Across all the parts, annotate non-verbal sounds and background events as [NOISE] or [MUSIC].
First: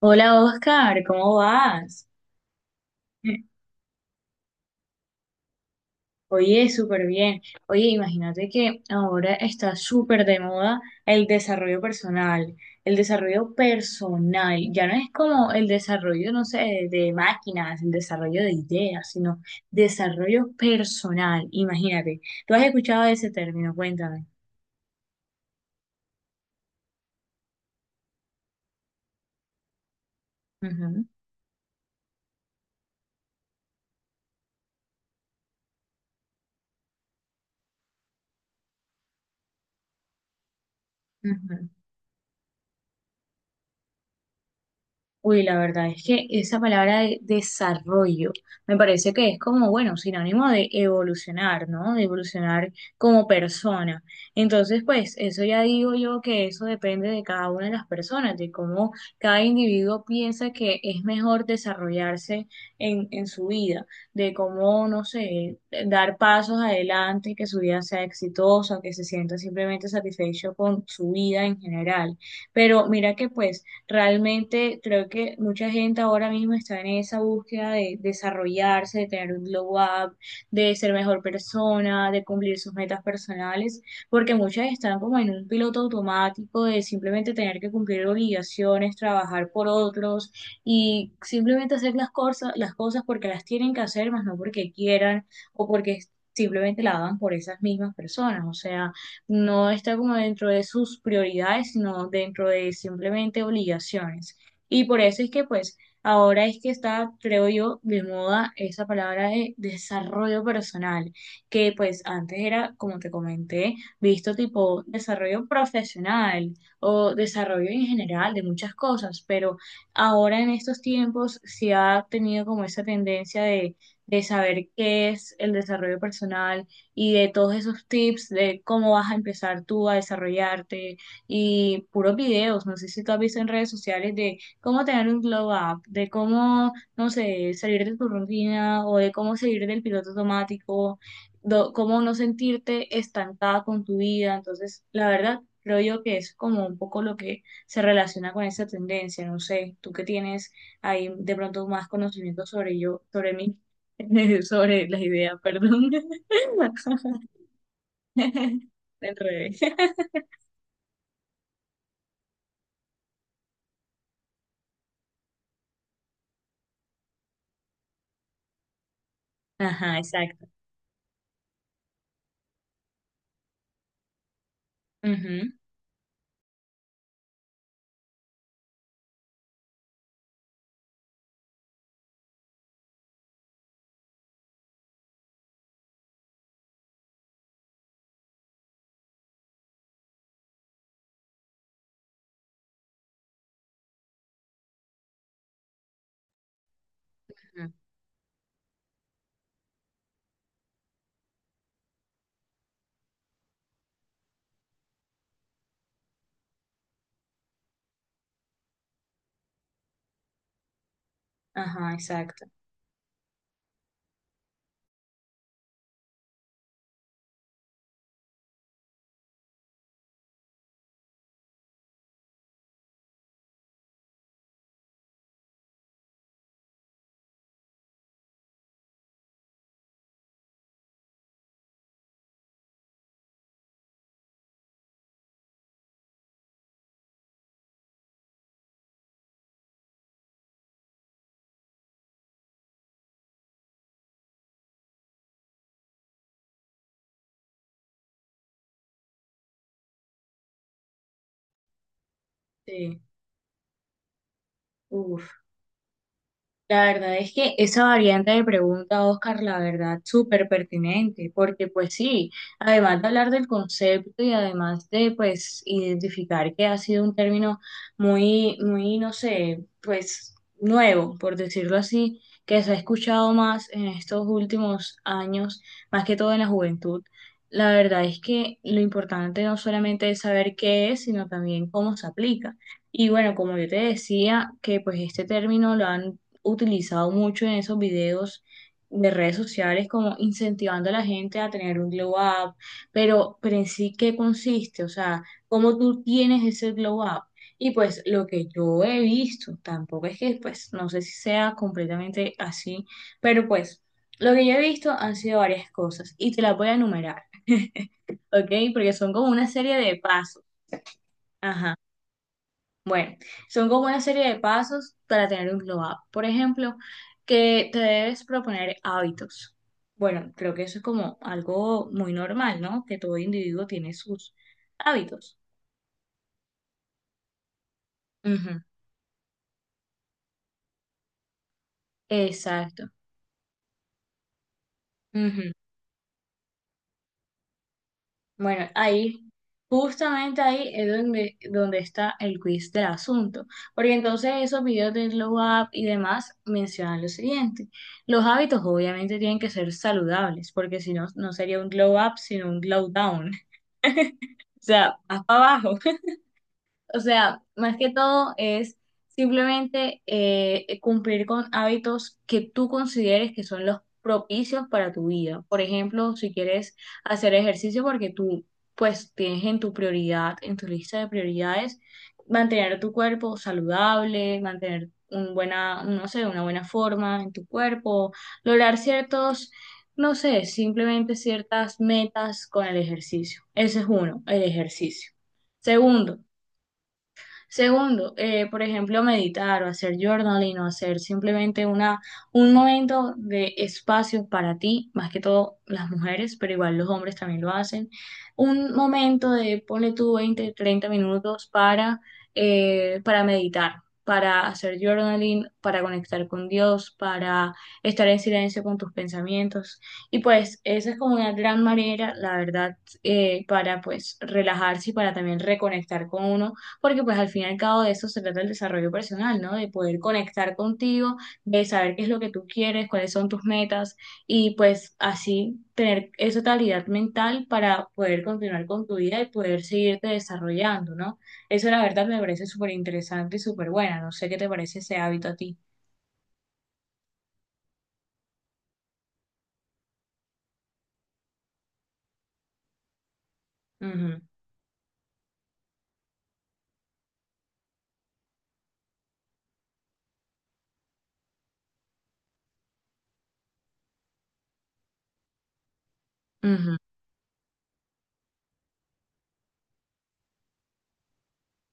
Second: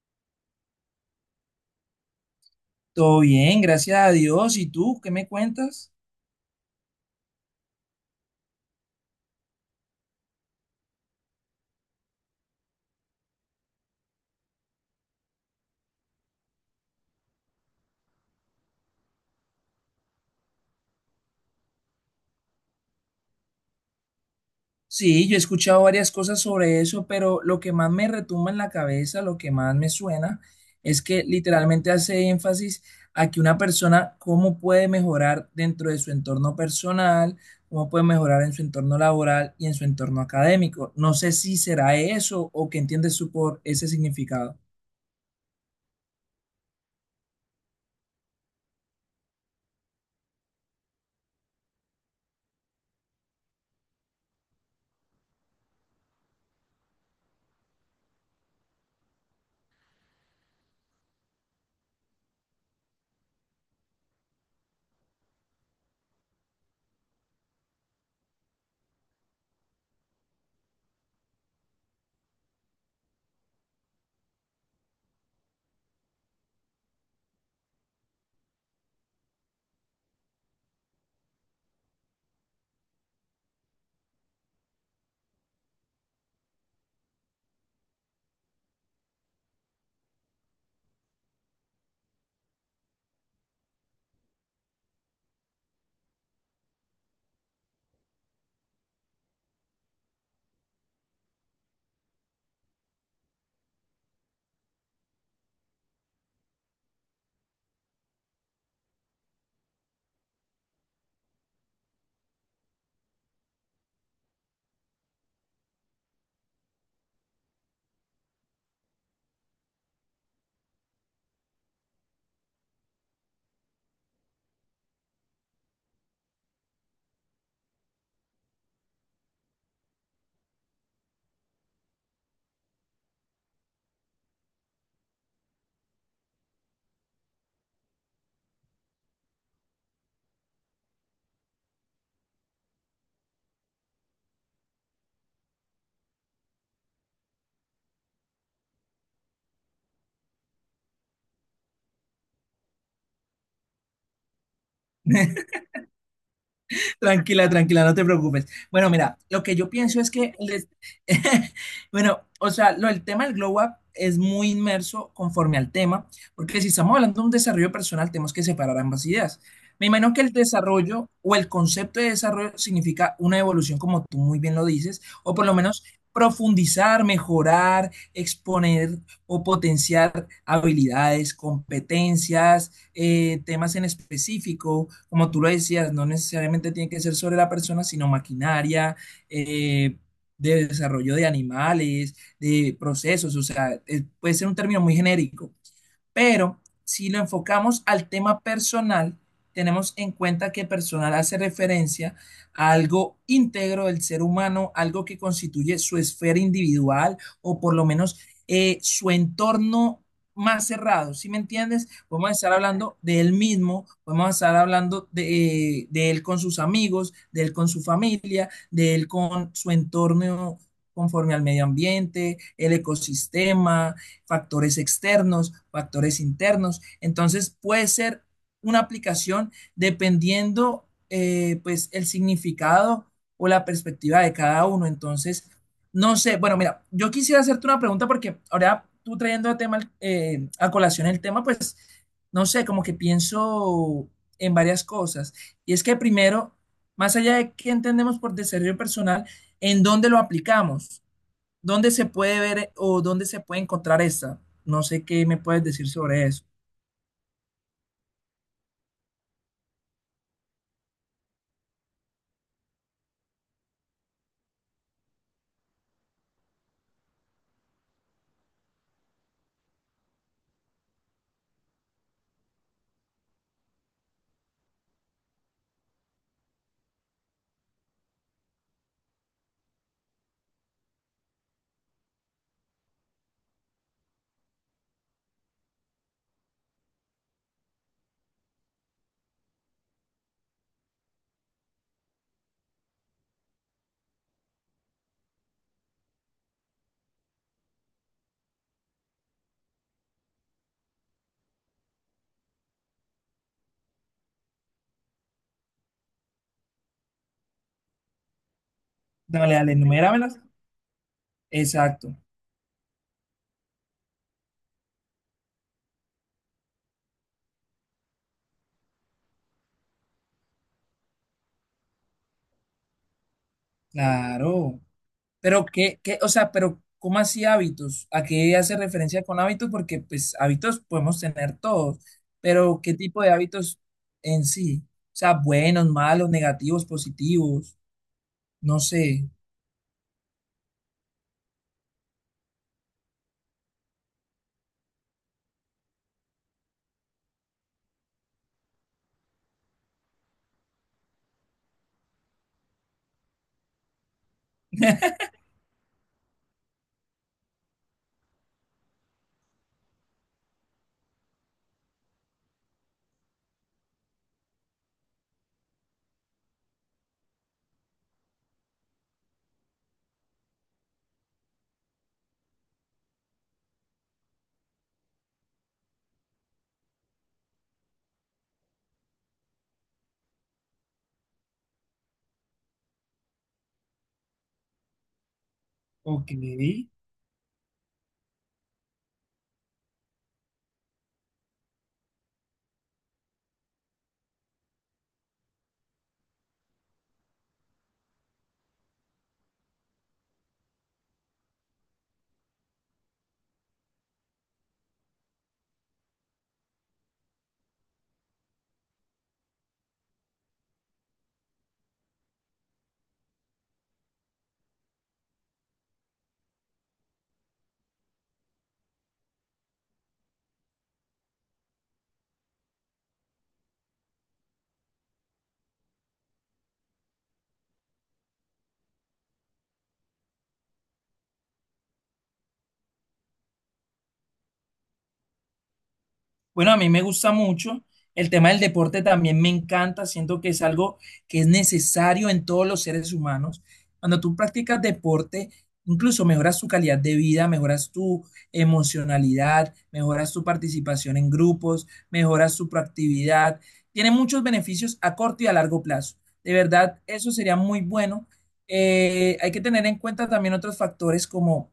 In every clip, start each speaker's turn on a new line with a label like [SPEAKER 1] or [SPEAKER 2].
[SPEAKER 1] Hola Oscar, ¿cómo vas?
[SPEAKER 2] Todo bien, gracias a Dios. ¿Y tú qué me cuentas?
[SPEAKER 1] Oye, súper bien. Oye, imagínate que ahora está súper de moda el desarrollo personal. El desarrollo personal ya no es como el desarrollo, no sé, de máquinas, el desarrollo de ideas, sino desarrollo personal. Imagínate. ¿Tú has escuchado ese término? Cuéntame.
[SPEAKER 2] Sí, yo he escuchado varias cosas sobre eso, pero lo que más me retumba en la cabeza, lo que más me suena, es
[SPEAKER 1] Ujú,
[SPEAKER 2] que literalmente hace énfasis a que una persona, cómo puede mejorar dentro de su entorno personal, cómo puede mejorar en su entorno laboral y en su entorno académico. No sé si
[SPEAKER 1] ujú.
[SPEAKER 2] será eso o qué entiendes tú por ese significado.
[SPEAKER 1] Uy, la verdad es que esa palabra de desarrollo me parece que es como, bueno, sinónimo de evolucionar, ¿no? De evolucionar como persona. Entonces, pues, eso ya digo yo que eso depende de cada una de las personas, de cómo cada individuo piensa que es mejor desarrollarse en su vida, de cómo, no sé, dar pasos adelante, que su vida sea exitosa, que se sienta simplemente satisfecho con su vida en general. Pero mira que, pues, realmente creo que mucha gente ahora mismo está en esa búsqueda de desarrollarse, de tener un glow up, de ser mejor persona, de cumplir sus metas personales, porque muchas están como en un piloto automático de simplemente tener que cumplir obligaciones, trabajar por otros y simplemente hacer las cosas porque las tienen que hacer, más no porque quieran o porque simplemente la hagan por esas mismas personas. O sea, no está como dentro de sus prioridades, sino dentro de simplemente obligaciones. Y por eso es que pues ahora es que está, creo yo, de moda esa palabra de desarrollo personal, que pues antes era, como te comenté, visto tipo desarrollo profesional o desarrollo en general de muchas cosas, pero ahora en estos tiempos se ha tenido como esa tendencia de saber qué es el desarrollo personal, y de todos esos tips de cómo vas a empezar tú a desarrollarte y puros videos, no sé si tú has visto en redes sociales de cómo tener un glow up, de cómo, no sé, salir de tu rutina o de cómo salir del piloto automático, cómo no sentirte estancada con tu vida, entonces la verdad creo yo que es como un poco lo que se relaciona con esa tendencia, no sé, tú que tienes ahí de pronto más conocimiento sobre yo, sobre mí, [LAUGHS] sobre las ideas,
[SPEAKER 2] [LAUGHS]
[SPEAKER 1] perdón. [LAUGHS]
[SPEAKER 2] Tranquila, tranquila, no te preocupes. Bueno,
[SPEAKER 1] [LAUGHS] Del
[SPEAKER 2] mira, lo que
[SPEAKER 1] revés.
[SPEAKER 2] yo pienso es que, [LAUGHS] bueno, o sea, el tema del Glow Up es muy inmerso conforme al tema, porque si estamos hablando de un desarrollo personal, tenemos que separar ambas ideas. Me
[SPEAKER 1] Ajá,
[SPEAKER 2] imagino que el
[SPEAKER 1] exacto.
[SPEAKER 2] desarrollo o el concepto de desarrollo significa una evolución, como tú muy bien lo dices, o por
[SPEAKER 1] Ujú,
[SPEAKER 2] lo menos profundizar, mejorar, exponer o potenciar habilidades, competencias temas en específico, como tú lo decías, no necesariamente tiene que ser sobre la persona, sino maquinaria, eh, de desarrollo de animales, de procesos, o sea, puede ser un término muy genérico, pero si lo
[SPEAKER 1] ujú.
[SPEAKER 2] enfocamos al tema personal, tenemos en cuenta que personal hace referencia a algo íntegro del ser humano, algo que constituye su esfera individual o por lo menos su entorno más cerrado, ¿sí me entiendes?
[SPEAKER 1] Ajá,
[SPEAKER 2] Podemos
[SPEAKER 1] exacto.
[SPEAKER 2] estar hablando de él mismo, podemos estar hablando de, él con sus amigos, de él con su familia, de él con su entorno conforme al medio ambiente, el ecosistema, factores externos, factores internos. Entonces puede ser una aplicación dependiendo pues el significado o la perspectiva de cada uno. Entonces, no sé, bueno, mira, yo quisiera hacerte una pregunta porque ahora tú trayendo a, tema, a colación el tema, pues, no sé, como que pienso en varias cosas. Y es que primero, más allá de qué entendemos por desarrollo personal, ¿en dónde lo aplicamos? ¿Dónde se puede ver
[SPEAKER 1] Sí.
[SPEAKER 2] o dónde se puede encontrar esta? No sé qué
[SPEAKER 1] Uf.
[SPEAKER 2] me puedes decir sobre eso.
[SPEAKER 1] La verdad es que esa variante de pregunta, Oscar, la verdad, súper pertinente, porque pues sí, además de hablar del concepto y además de pues identificar que ha sido un término muy, muy, no sé, pues nuevo, por decirlo así, que se ha escuchado más en estos últimos años, más que todo en la juventud. La verdad es que lo importante no solamente es saber qué es, sino también cómo se aplica. Y bueno, como yo te decía, que pues este término lo han utilizado mucho en esos videos de redes sociales, como incentivando a la gente a tener un glow up, pero en sí, ¿qué consiste? O sea, ¿cómo tú tienes ese glow up? Y pues lo que yo he visto, tampoco es que, pues, no sé si sea completamente así, pero pues lo que yo he visto han sido varias cosas y te las voy a enumerar, ¿ok? Porque son como una
[SPEAKER 2] Dale, dale,
[SPEAKER 1] serie de
[SPEAKER 2] enuméramelas.
[SPEAKER 1] pasos. Ajá.
[SPEAKER 2] Exacto,
[SPEAKER 1] Bueno, son como una serie de pasos para tener un glow up. Por ejemplo, que te debes proponer hábitos. Bueno, creo que eso es como algo muy normal, ¿no? Que todo individuo tiene sus
[SPEAKER 2] claro.
[SPEAKER 1] hábitos.
[SPEAKER 2] Pero o sea, pero ¿cómo así hábitos? ¿A qué
[SPEAKER 1] Ujú,
[SPEAKER 2] hace referencia con hábitos? Porque pues hábitos podemos tener todos, pero
[SPEAKER 1] exacto.
[SPEAKER 2] ¿qué tipo de hábitos en sí? O sea,
[SPEAKER 1] Ujú.
[SPEAKER 2] buenos, malos, negativos, positivos,
[SPEAKER 1] Bueno,
[SPEAKER 2] no
[SPEAKER 1] ahí,
[SPEAKER 2] sé.
[SPEAKER 1] justamente ahí es donde, está el quiz del asunto, porque entonces esos videos de Glow Up y demás mencionan lo siguiente, los hábitos obviamente tienen que ser saludables, porque si no, no sería un Glow Up, sino un Glow Down, [LAUGHS] o sea, más para abajo. O sea, más que todo es simplemente cumplir con hábitos que tú consideres que son los propicios para tu vida. Por ejemplo, si quieres hacer ejercicio porque tú pues tienes en tu prioridad, en tu lista de prioridades, mantener tu cuerpo saludable, mantener un buena, no sé, una buena forma en tu cuerpo, lograr ciertos, no sé, simplemente ciertas metas con el ejercicio. Ese es uno, el ejercicio. Segundo,
[SPEAKER 2] Ok.
[SPEAKER 1] Segundo, por ejemplo, meditar o hacer journaling o hacer simplemente una, un momento de espacio para ti, más que todo las mujeres, pero igual los hombres también lo hacen. Un momento de, ponle tú 20 30 minutos para meditar, para hacer journaling, para conectar con Dios, para estar en silencio con tus pensamientos. Y pues esa es como una gran manera, la verdad, para pues relajarse y para también reconectar con uno porque pues al fin y al cabo de eso se trata el desarrollo personal, ¿no? De poder conectar contigo, de saber qué es lo que tú quieres, cuáles son tus metas y pues así tener esa calidad mental para poder continuar con tu vida y poder seguirte desarrollando, ¿no? Eso la verdad me parece súper interesante y súper buena. No sé qué te parece ese hábito a ti.
[SPEAKER 2] Bueno, a mí me gusta mucho. El tema del deporte también me encanta. Siento que es algo que es necesario en todos los seres humanos. Cuando
[SPEAKER 1] Ujú,
[SPEAKER 2] tú practicas deporte, incluso mejoras tu calidad de vida, mejoras tu emocionalidad, mejoras tu participación en grupos, mejoras tu proactividad. Tiene muchos beneficios a corto y a largo plazo. De
[SPEAKER 1] ujú,
[SPEAKER 2] verdad, eso sería muy bueno. Hay que tener en cuenta también otros factores como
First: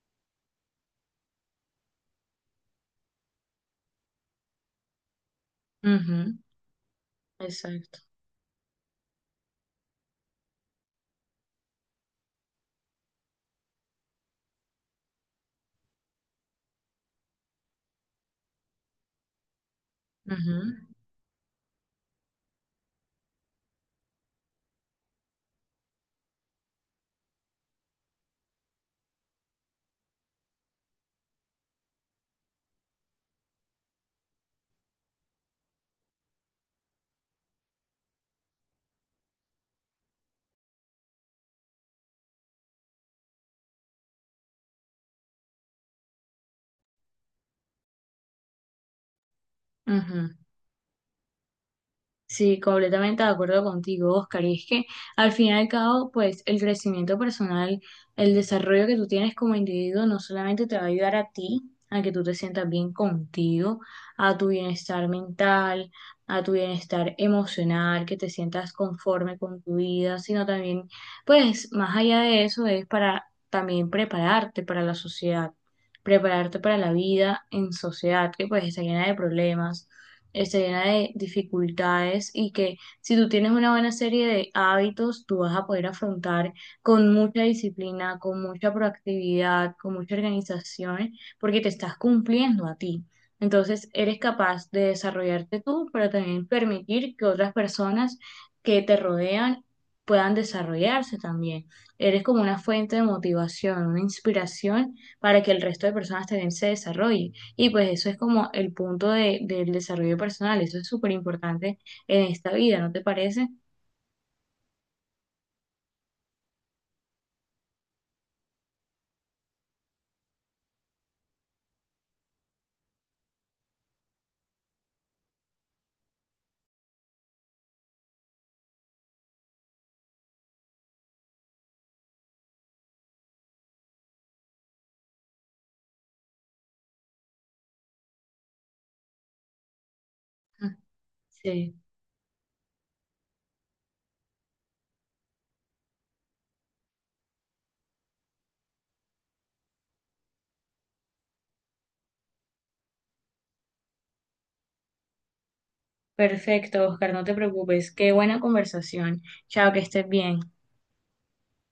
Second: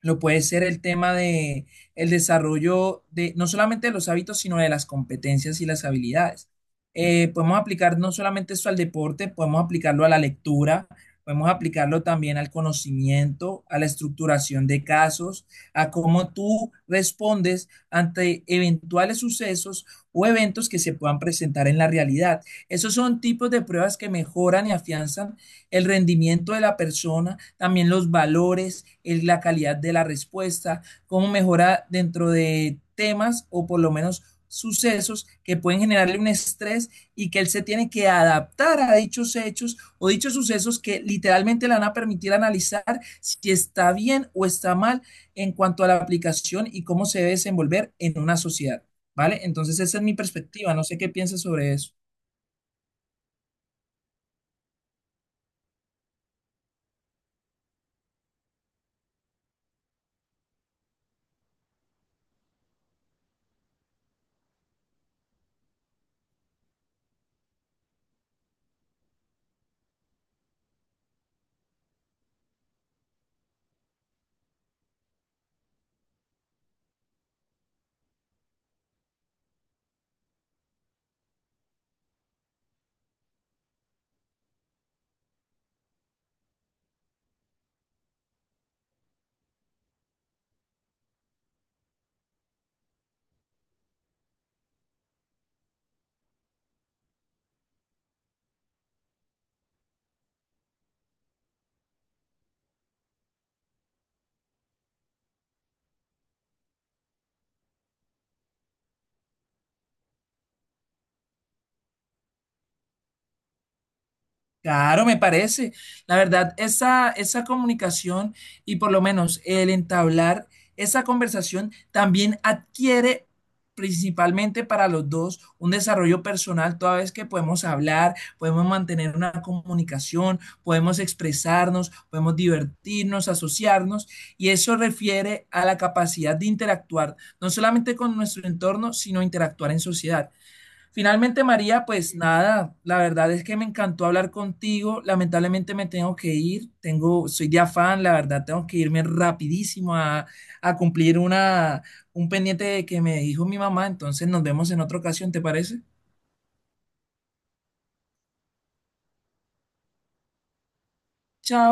[SPEAKER 2] lo puede ser el tema de el desarrollo de no solamente de los hábitos, sino de las competencias y las
[SPEAKER 1] ujú.
[SPEAKER 2] habilidades. Podemos aplicar
[SPEAKER 1] Exacto.
[SPEAKER 2] no solamente esto al deporte, podemos aplicarlo a la lectura, podemos aplicarlo también al conocimiento, a la estructuración de casos, a cómo tú respondes ante eventuales sucesos o
[SPEAKER 1] Ujú,
[SPEAKER 2] eventos que se puedan presentar en la realidad. Esos son tipos de pruebas que mejoran y afianzan el rendimiento de la persona, también los valores, la calidad de la respuesta, cómo mejora dentro de temas o por lo menos sucesos que pueden generarle un estrés y que él se tiene que adaptar a dichos hechos o dichos sucesos que literalmente le van a permitir analizar si está bien o está mal en cuanto a la aplicación y cómo se debe desenvolver en una sociedad, ¿vale? Entonces esa es mi
[SPEAKER 1] ujú.
[SPEAKER 2] perspectiva, no sé qué piensas sobre eso.
[SPEAKER 1] Sí, completamente de acuerdo contigo, Oscar. Y es que al fin y al cabo, pues el crecimiento personal, el desarrollo que tú tienes como individuo, no solamente te va a ayudar a ti, a que tú te sientas bien contigo, a tu bienestar mental, a tu bienestar emocional, que te sientas conforme con tu vida, sino también, pues más allá de eso, es para también prepararte para la sociedad, prepararte para la vida en sociedad, que pues está llena de problemas, está llena de dificultades y que si tú tienes una buena serie de hábitos, tú vas a poder afrontar con mucha disciplina, con mucha proactividad, con mucha organización, porque te estás cumpliendo a ti. Entonces, eres capaz de desarrollarte tú, pero también permitir que otras personas que te rodean puedan desarrollarse también. Eres como una fuente de motivación, una inspiración para que el resto de personas también se desarrollen. Y pues eso es como el punto de, del desarrollo personal, eso es súper importante en esta vida, ¿no te parece?
[SPEAKER 2] Claro, me parece. La verdad, esa comunicación y por lo menos el entablar esa conversación también adquiere principalmente para los dos un desarrollo personal, toda vez que podemos hablar, podemos mantener una comunicación, podemos expresarnos, podemos divertirnos, asociarnos, y eso refiere a la capacidad de interactuar, no solamente con nuestro entorno, sino interactuar en sociedad.
[SPEAKER 1] Ah,
[SPEAKER 2] Finalmente,
[SPEAKER 1] sí,
[SPEAKER 2] María, pues nada, la verdad es que me encantó hablar contigo. Lamentablemente me tengo que ir, tengo, soy de afán, la verdad, tengo que irme rapidísimo a cumplir una, un pendiente que me dijo mi mamá. Entonces nos vemos en otra ocasión, ¿te parece?
[SPEAKER 1] perfecto, Oscar, no te preocupes, qué buena conversación. Chao, que estés bien.
[SPEAKER 2] Chao.